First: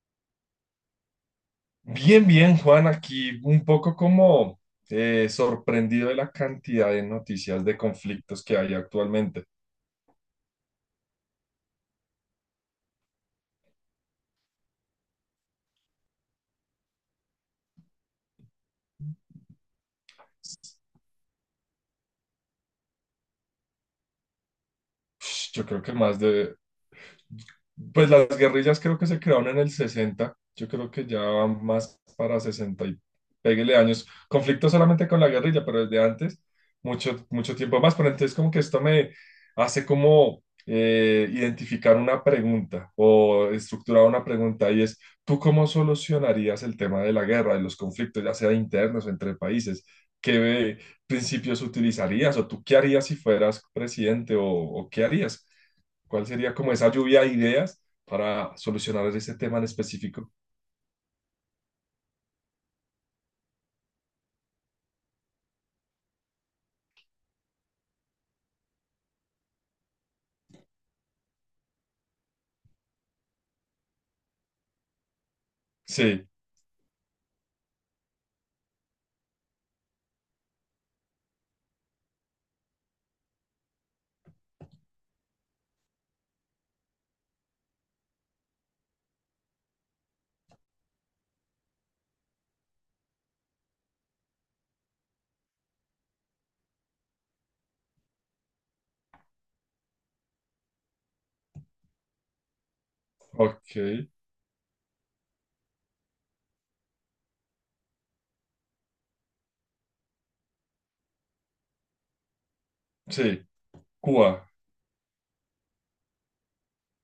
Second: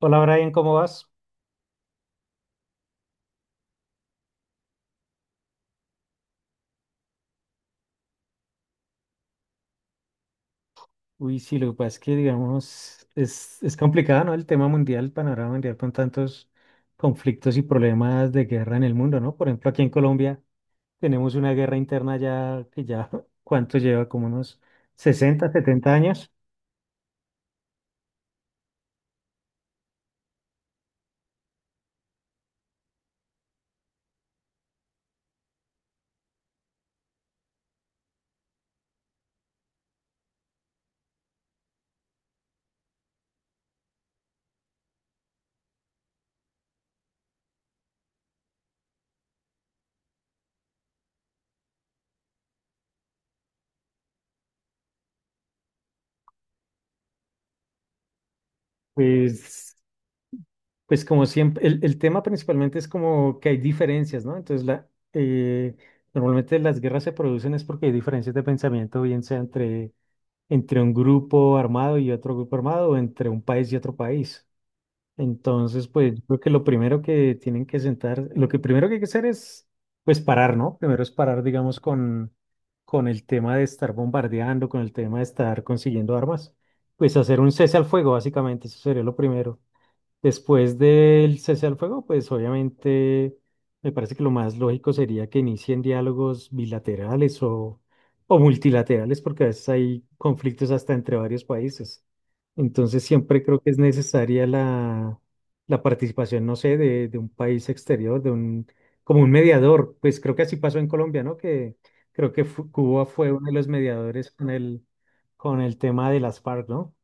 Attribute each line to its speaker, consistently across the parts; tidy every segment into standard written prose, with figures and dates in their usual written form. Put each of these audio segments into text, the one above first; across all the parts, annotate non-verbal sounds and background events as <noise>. Speaker 1: Hola Brian, ¿cómo vas?
Speaker 2: Bien, bien, Juan, aquí un poco como sorprendido de la cantidad de noticias de conflictos que hay actualmente.
Speaker 1: Uy, sí, lo que pasa es que, digamos, es complicado, ¿no? El tema mundial, el panorama mundial con tantos conflictos y problemas de guerra en el mundo, ¿no? Por ejemplo, aquí en Colombia tenemos una guerra interna ya que ya, <laughs> ¿cuánto lleva? Como unos 60,
Speaker 2: Yo creo que
Speaker 1: 70
Speaker 2: más
Speaker 1: años.
Speaker 2: de Pues las guerrillas creo que se crearon en el 60. Yo creo que ya van más para 60 y péguele años. Conflicto solamente con la guerrilla, pero desde antes, mucho tiempo más. Pero entonces como que esto me hace como identificar una pregunta o estructurar una pregunta, y es, ¿tú cómo solucionarías el tema de la guerra, de los conflictos, ya sea internos o entre países? ¿Qué principios utilizarías? O tú ¿qué harías si fueras presidente? ¿O qué harías? ¿Cuál sería como esa lluvia de ideas para solucionar ese tema en
Speaker 1: Pues,
Speaker 2: específico?
Speaker 1: pues como siempre, el tema principalmente es como que hay diferencias, ¿no? Entonces, la, eh, normalmente las guerras se producen es porque hay diferencias de pensamiento, bien sea entre un grupo armado y otro grupo armado, o entre un país y otro país. Entonces, pues yo
Speaker 2: Sí,
Speaker 1: creo que lo primero que tienen que sentar, lo que primero que hay que hacer es, pues parar, ¿no? Primero es parar, digamos, con el tema de estar bombardeando, con el tema de estar consiguiendo armas, pues hacer un cese al fuego, básicamente, eso sería lo primero. Después del cese al fuego, pues obviamente me parece que lo más lógico sería que inicien diálogos bilaterales o multilaterales, porque a veces hay conflictos hasta entre varios países. Entonces siempre creo que
Speaker 2: ok,
Speaker 1: es necesaria la, la participación, no sé, de un país exterior, de un, como un mediador. Pues creo que así pasó en Colombia, ¿no? Que creo que Cuba fue uno
Speaker 2: sí,
Speaker 1: de los mediadores
Speaker 2: Cuba.
Speaker 1: con el tema de las FARC, ¿no?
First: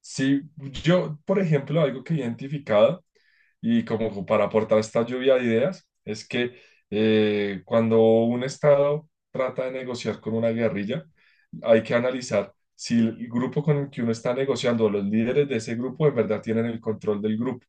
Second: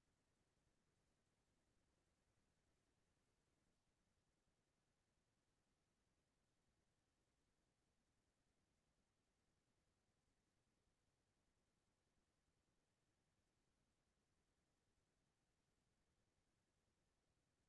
Speaker 2: Sí, yo, por ejemplo, algo que he identificado y como para aportar esta lluvia de ideas es que cuando un Estado trata de negociar con una guerrilla, hay que analizar si el grupo con el que uno está negociando, los líderes de ese grupo, en verdad tienen el control del grupo.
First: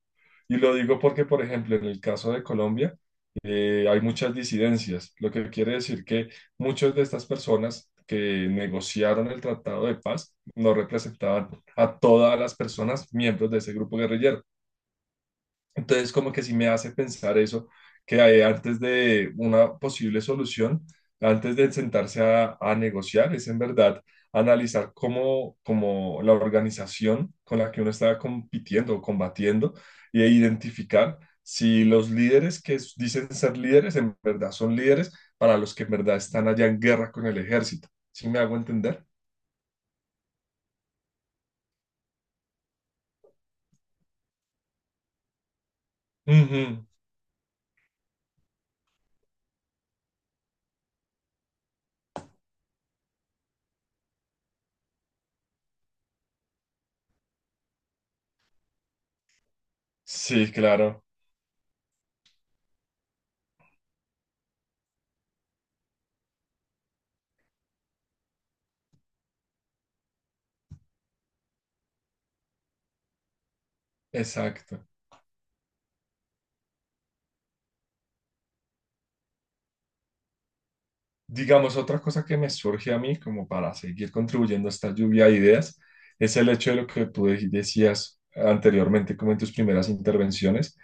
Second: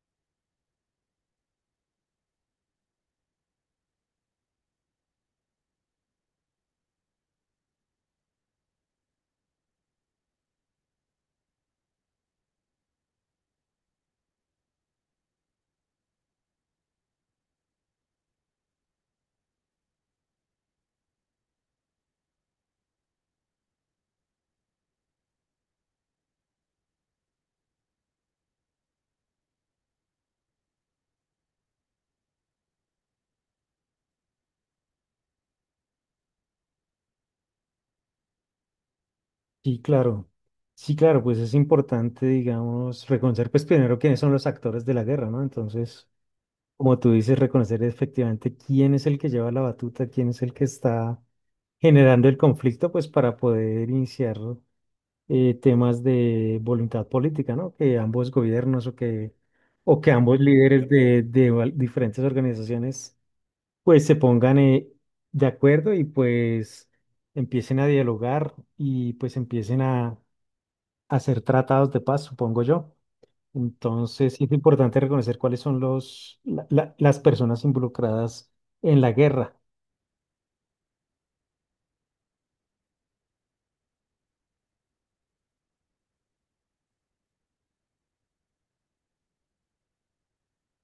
Speaker 2: Y lo digo porque, por ejemplo, en el caso de Colombia, hay muchas disidencias, lo que quiere decir que muchas de estas personas que negociaron el tratado de paz no representaban a todas las personas miembros de ese grupo guerrillero. Entonces, como que sí me hace pensar eso, que hay antes de una posible solución, antes de sentarse a negociar, es en verdad analizar cómo la organización con la que uno está compitiendo o combatiendo e identificar si los líderes que dicen ser líderes en verdad son líderes para los que en verdad están allá en guerra con el ejército. ¿Sí me hago entender?
Speaker 1: Sí, claro. Sí, claro, pues es importante, digamos, reconocer, pues primero quiénes son los actores de la guerra, ¿no? Entonces,
Speaker 2: Ujú.
Speaker 1: como tú dices, reconocer efectivamente quién es el que lleva la batuta, quién es el que está generando el conflicto, pues para poder iniciar temas de voluntad política, ¿no? Que ambos gobiernos o que ambos
Speaker 2: Sí,
Speaker 1: líderes
Speaker 2: claro,
Speaker 1: de, diferentes organizaciones, pues se pongan de acuerdo y pues empiecen a dialogar y pues empiecen a hacer tratados de paz, supongo yo. Entonces, sí es
Speaker 2: exacto.
Speaker 1: importante reconocer cuáles son los, las personas involucradas en la guerra.
Speaker 2: Digamos, otra cosa que me surge a mí como para seguir contribuyendo a esta lluvia de ideas es el hecho de lo que tú decías anteriormente, como en tus primeras intervenciones,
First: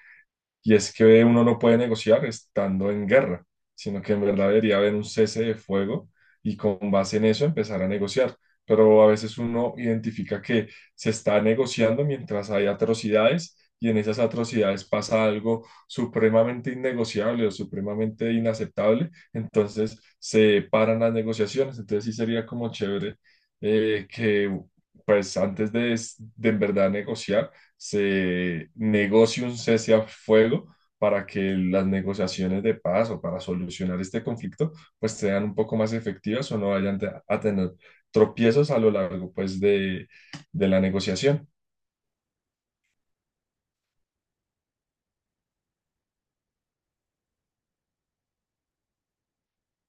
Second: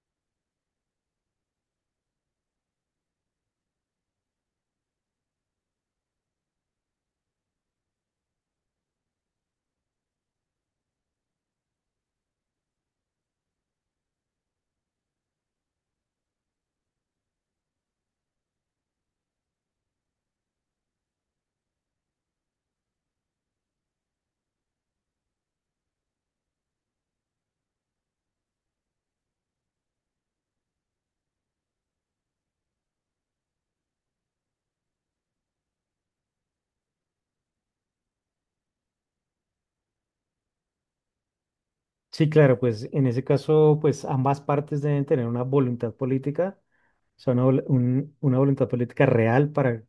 Speaker 2: y es que uno no puede negociar estando en guerra, sino que en verdad debería haber un cese de fuego y con base en eso empezar a negociar. Pero a veces uno identifica que se está negociando mientras hay atrocidades, y en esas atrocidades pasa algo supremamente innegociable o supremamente inaceptable, entonces se paran las negociaciones. Entonces sí sería como chévere que pues antes de en verdad negociar, se negocie un cese a fuego para que las negociaciones de paz o para solucionar este conflicto pues sean un poco más efectivas o no vayan a tener tropiezos a lo largo pues de la negociación.
Speaker 1: Sí, claro, pues en ese caso, pues ambas partes deben tener una voluntad política, o sea, una, una voluntad política real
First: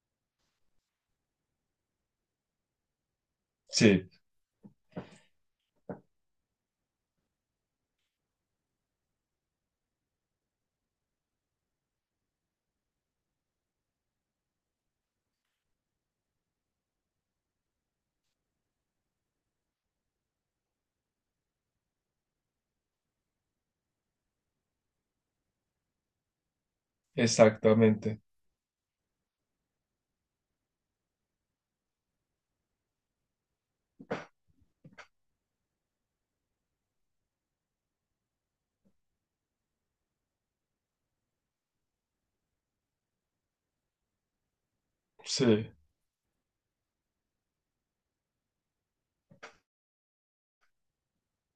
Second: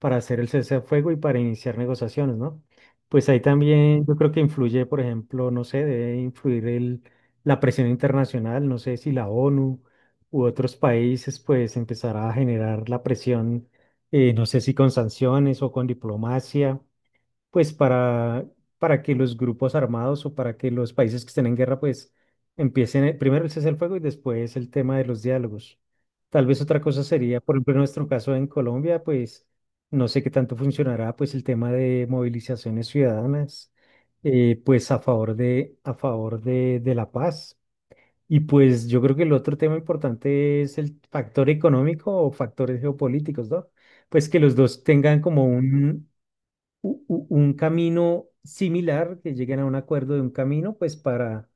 Speaker 1: para hacer el cese al fuego y para iniciar negociaciones, ¿no? Pues ahí también
Speaker 2: Sí,
Speaker 1: yo creo que influye, por ejemplo, no sé, debe influir el, la presión internacional, no sé si la ONU u otros países, pues empezará a generar la presión, no sé si con sanciones o con diplomacia pues para que los grupos armados o para que los países que estén en guerra, pues empiecen primero el cese al fuego y después el tema de los diálogos. Tal vez otra cosa sería, por ejemplo, en nuestro
Speaker 2: exactamente.
Speaker 1: caso en Colombia, pues no sé qué tanto funcionará, pues el tema de movilizaciones ciudadanas, pues a favor de la paz. Y pues yo creo que el otro tema importante es el factor económico o factores geopolíticos, ¿no? Pues que los dos tengan como
Speaker 2: Sí.
Speaker 1: un, un camino similar, que lleguen a un acuerdo de un camino, pues para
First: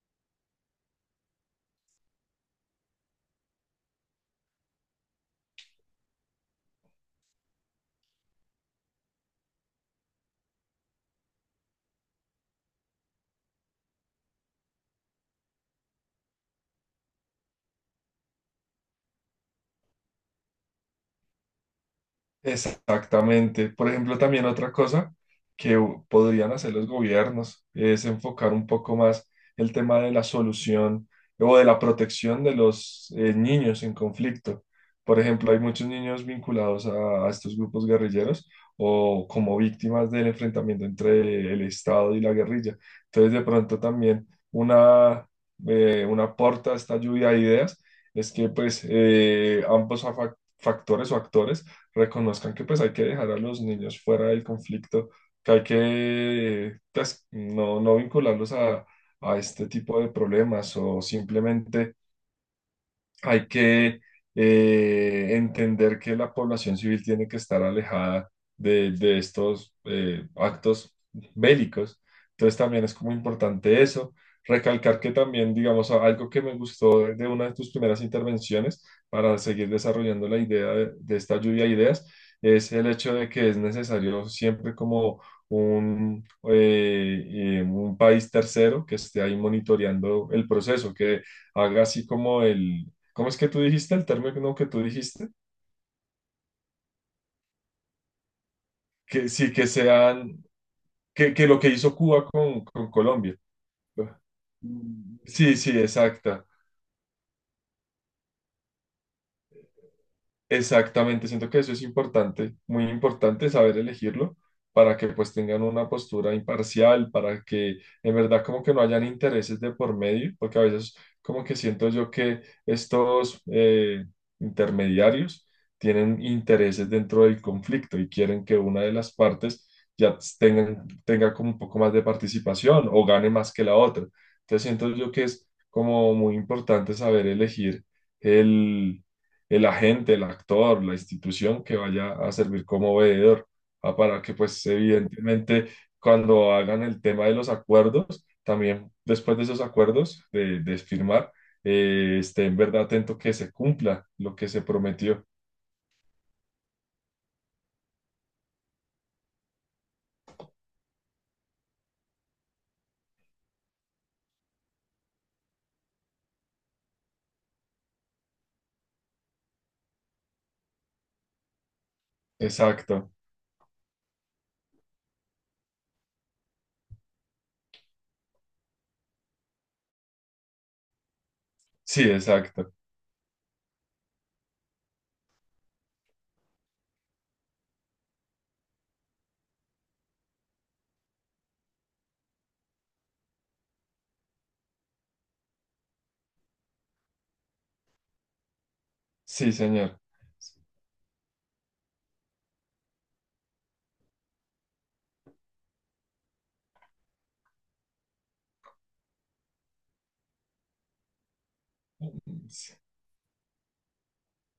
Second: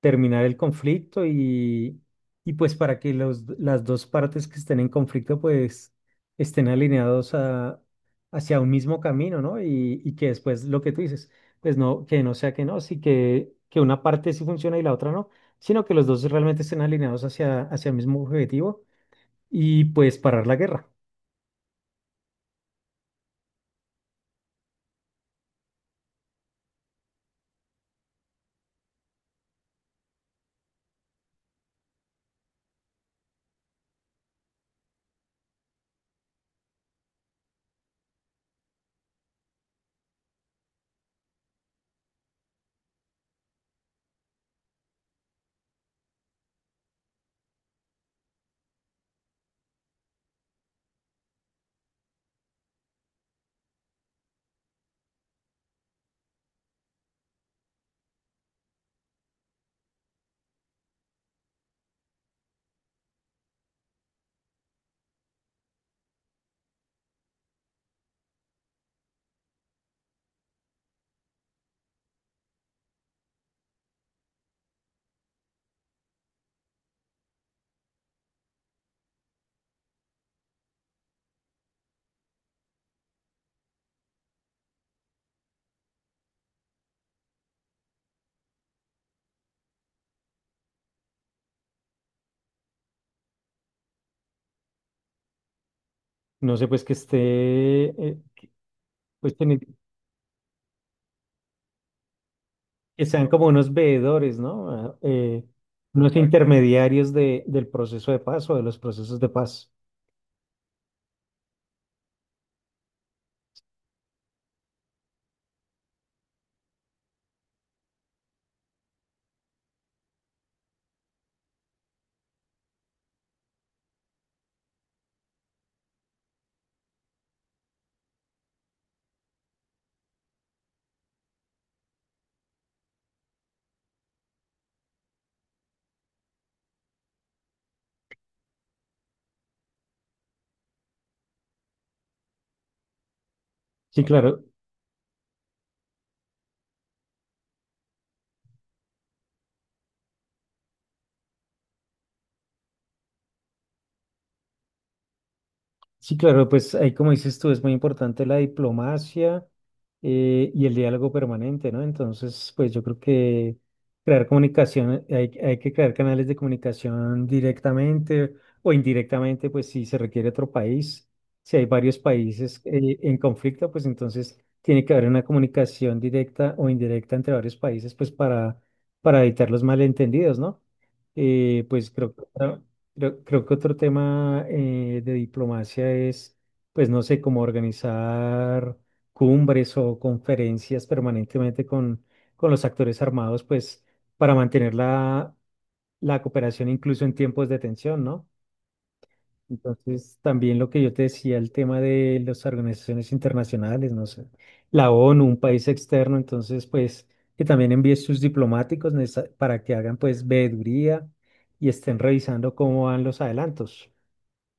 Speaker 1: terminar el conflicto y pues para que los, las dos partes que estén en conflicto pues estén alineados a, hacia un mismo camino, ¿no? Y que después lo que tú dices, pues no, que no sea que no, sí que una parte sí funciona y la otra no, sino que los dos realmente estén alineados hacia, hacia el mismo objetivo y pues parar la guerra.
Speaker 2: Exactamente. Por ejemplo, también otra cosa que podrían hacer los gobiernos es enfocar un poco más el tema de la solución o de la protección de los niños en conflicto. Por ejemplo, hay muchos niños vinculados a estos grupos guerrilleros o como víctimas del enfrentamiento entre el Estado y la guerrilla. Entonces, de pronto también una, una aporta a esta lluvia de ideas es que pues ambos factores o actores reconozcan que pues hay que dejar a los niños fuera del conflicto, que hay que pues, no, no vincularlos a este tipo de problemas, o simplemente hay que entender que la población civil tiene que estar alejada de estos actos bélicos. Entonces también es como importante eso. Recalcar que también, digamos, algo que me gustó de una de tus primeras intervenciones para seguir desarrollando la idea de esta lluvia de ideas es el hecho de que es necesario siempre como un, un país tercero que esté ahí monitoreando el proceso, que haga así como el, ¿cómo es que tú dijiste? ¿El término que tú dijiste?
Speaker 1: No sé, pues que esté, que-
Speaker 2: Que
Speaker 1: pues que
Speaker 2: sí,
Speaker 1: ni-
Speaker 2: que lo que hizo Cuba con
Speaker 1: que sean
Speaker 2: Colombia.
Speaker 1: como unos veedores, ¿no?
Speaker 2: Mm, sí, sí,
Speaker 1: Unos Exacto.
Speaker 2: exacta.
Speaker 1: intermediarios de, del proceso de paz o de los procesos de paz.
Speaker 2: Exactamente, siento que eso es importante, muy importante saber elegirlo para que pues tengan una postura imparcial, para que en verdad como que no hayan intereses de por medio, porque a veces como que siento yo que estos intermediarios tienen intereses dentro del conflicto y quieren que una de las partes tenga como un poco más de participación o gane más que la otra. Entonces siento yo que es como muy importante saber elegir el agente, el actor, la institución que vaya a servir como veedor, ah,
Speaker 1: Sí,
Speaker 2: para que
Speaker 1: claro.
Speaker 2: pues evidentemente cuando hagan el tema de los acuerdos, también después de esos acuerdos de firmar, esté en verdad atento que se cumpla lo que se prometió.
Speaker 1: Sí, claro, pues ahí como dices tú, es muy importante la diplomacia y el diálogo permanente, ¿no? Entonces, pues yo creo que crear comunicación, hay que crear canales de comunicación directamente o indirectamente, pues si se requiere otro país, si hay varios países
Speaker 2: Exacto,
Speaker 1: en conflicto, pues entonces tiene que haber una comunicación directa o indirecta entre varios países, pues para evitar los malentendidos, ¿no? Pues
Speaker 2: sí,
Speaker 1: creo que...
Speaker 2: exacto,
Speaker 1: Creo que otro tema de diplomacia es, pues no sé, cómo organizar cumbres o conferencias permanentemente con los actores armados, pues para mantener la, la cooperación incluso en tiempos de tensión, ¿no?
Speaker 2: sí, señor.
Speaker 1: Entonces, también lo que yo te decía, el tema de las organizaciones internacionales, no sé, la ONU, un país externo, entonces, pues que también envíe sus diplomáticos para que hagan, pues, veeduría y estén revisando cómo van los adelantos.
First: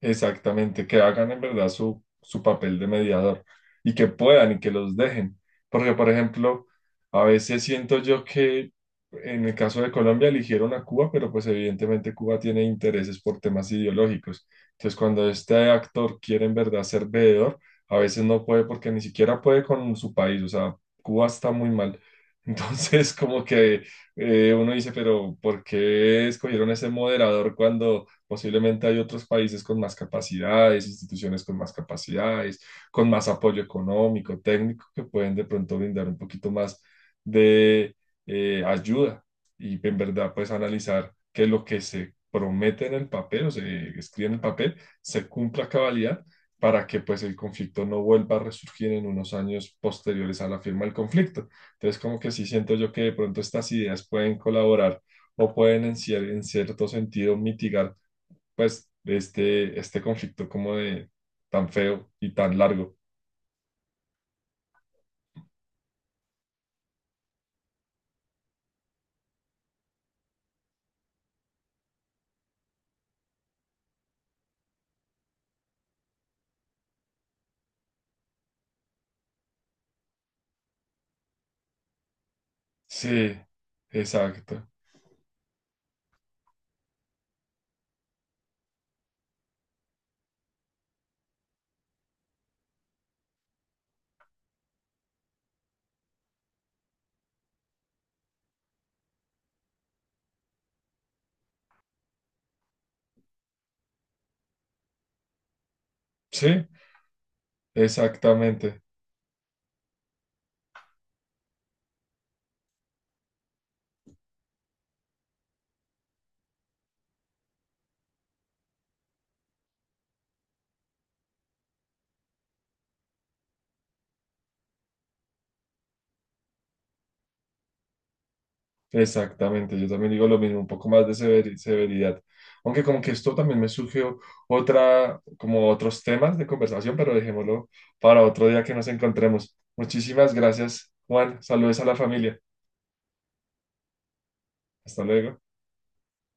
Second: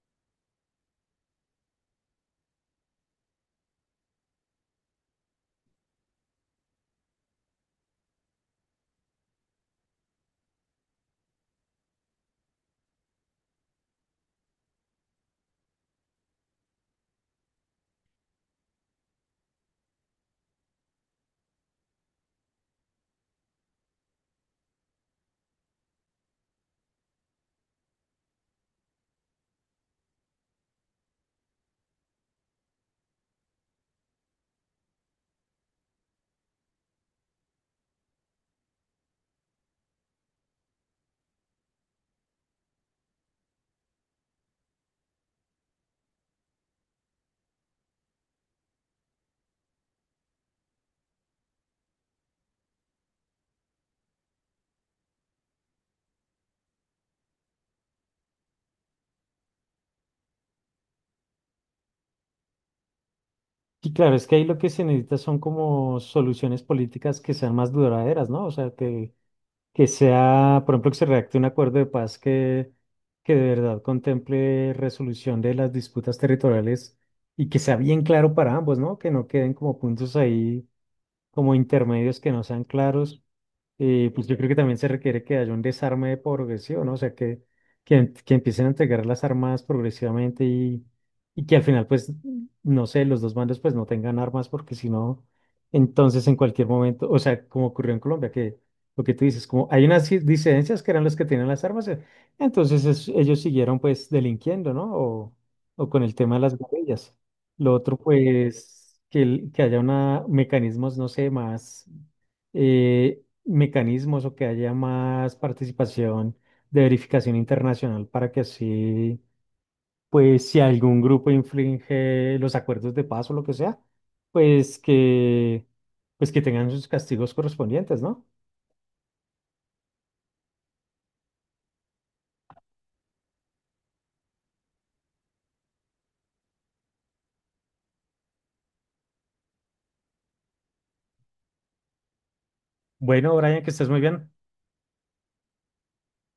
Speaker 2: Exactamente, que hagan en verdad su papel de mediador y que puedan y que los dejen. Porque, por ejemplo, a veces siento yo que en el caso de Colombia eligieron a Cuba, pero pues evidentemente Cuba tiene intereses por temas ideológicos. Entonces, cuando este actor quiere en verdad ser veedor, a veces no puede porque ni siquiera puede con su país. O sea, Cuba está muy mal. Entonces, <laughs> como que uno dice, pero ¿por qué escogieron ese moderador cuando... posiblemente hay otros países con más capacidades, instituciones con más capacidades, con más apoyo económico, técnico, que pueden de pronto brindar un poquito más de ayuda y en verdad pues analizar que lo que se promete en el papel o se escribe en el papel se cumpla a cabalidad para que pues el conflicto no vuelva a resurgir en unos años posteriores a la firma del conflicto? Entonces como que sí siento yo que de pronto estas ideas pueden colaborar o pueden en cierto sentido mitigar pues, de este conflicto como de tan feo y tan largo.
Speaker 1: Y claro, es que ahí lo que se necesita son como soluciones políticas que sean más duraderas, ¿no? O sea, que sea, por ejemplo, que se redacte un acuerdo de paz que de verdad contemple resolución de las disputas territoriales y que sea bien claro para ambos, ¿no? Que no queden como puntos ahí, como intermedios que no sean claros.
Speaker 2: Sí,
Speaker 1: Y pues yo creo que
Speaker 2: exacto.
Speaker 1: también se requiere que haya un desarme progresivo, ¿no? O sea, que, que empiecen a entregar las armas progresivamente y que al final, pues, no sé, los dos bandos pues no tengan armas porque si no, entonces en cualquier momento, o sea, como ocurrió en Colombia, que lo que tú dices, como hay unas disidencias que eran los que tenían las armas, entonces ellos siguieron pues delinquiendo, ¿no? O con el tema de las
Speaker 2: Sí,
Speaker 1: guerrillas. Lo otro,
Speaker 2: exactamente,
Speaker 1: pues, que, que haya una, mecanismos, no sé, más mecanismos o que haya más participación de verificación internacional para que así, pues si algún grupo infringe los acuerdos de paz o lo que sea, pues que, pues que tengan sus castigos correspondientes, ¿no?
Speaker 2: exactamente. Yo también digo lo mismo, un poco más de severidad. Aunque como que esto también me surgió otra, como otros temas de conversación, pero dejémoslo para otro día que nos encontremos. Muchísimas gracias, Juan. Saludos a la familia.
Speaker 1: Bueno, Brian, que estés muy bien.
Speaker 2: Hasta luego.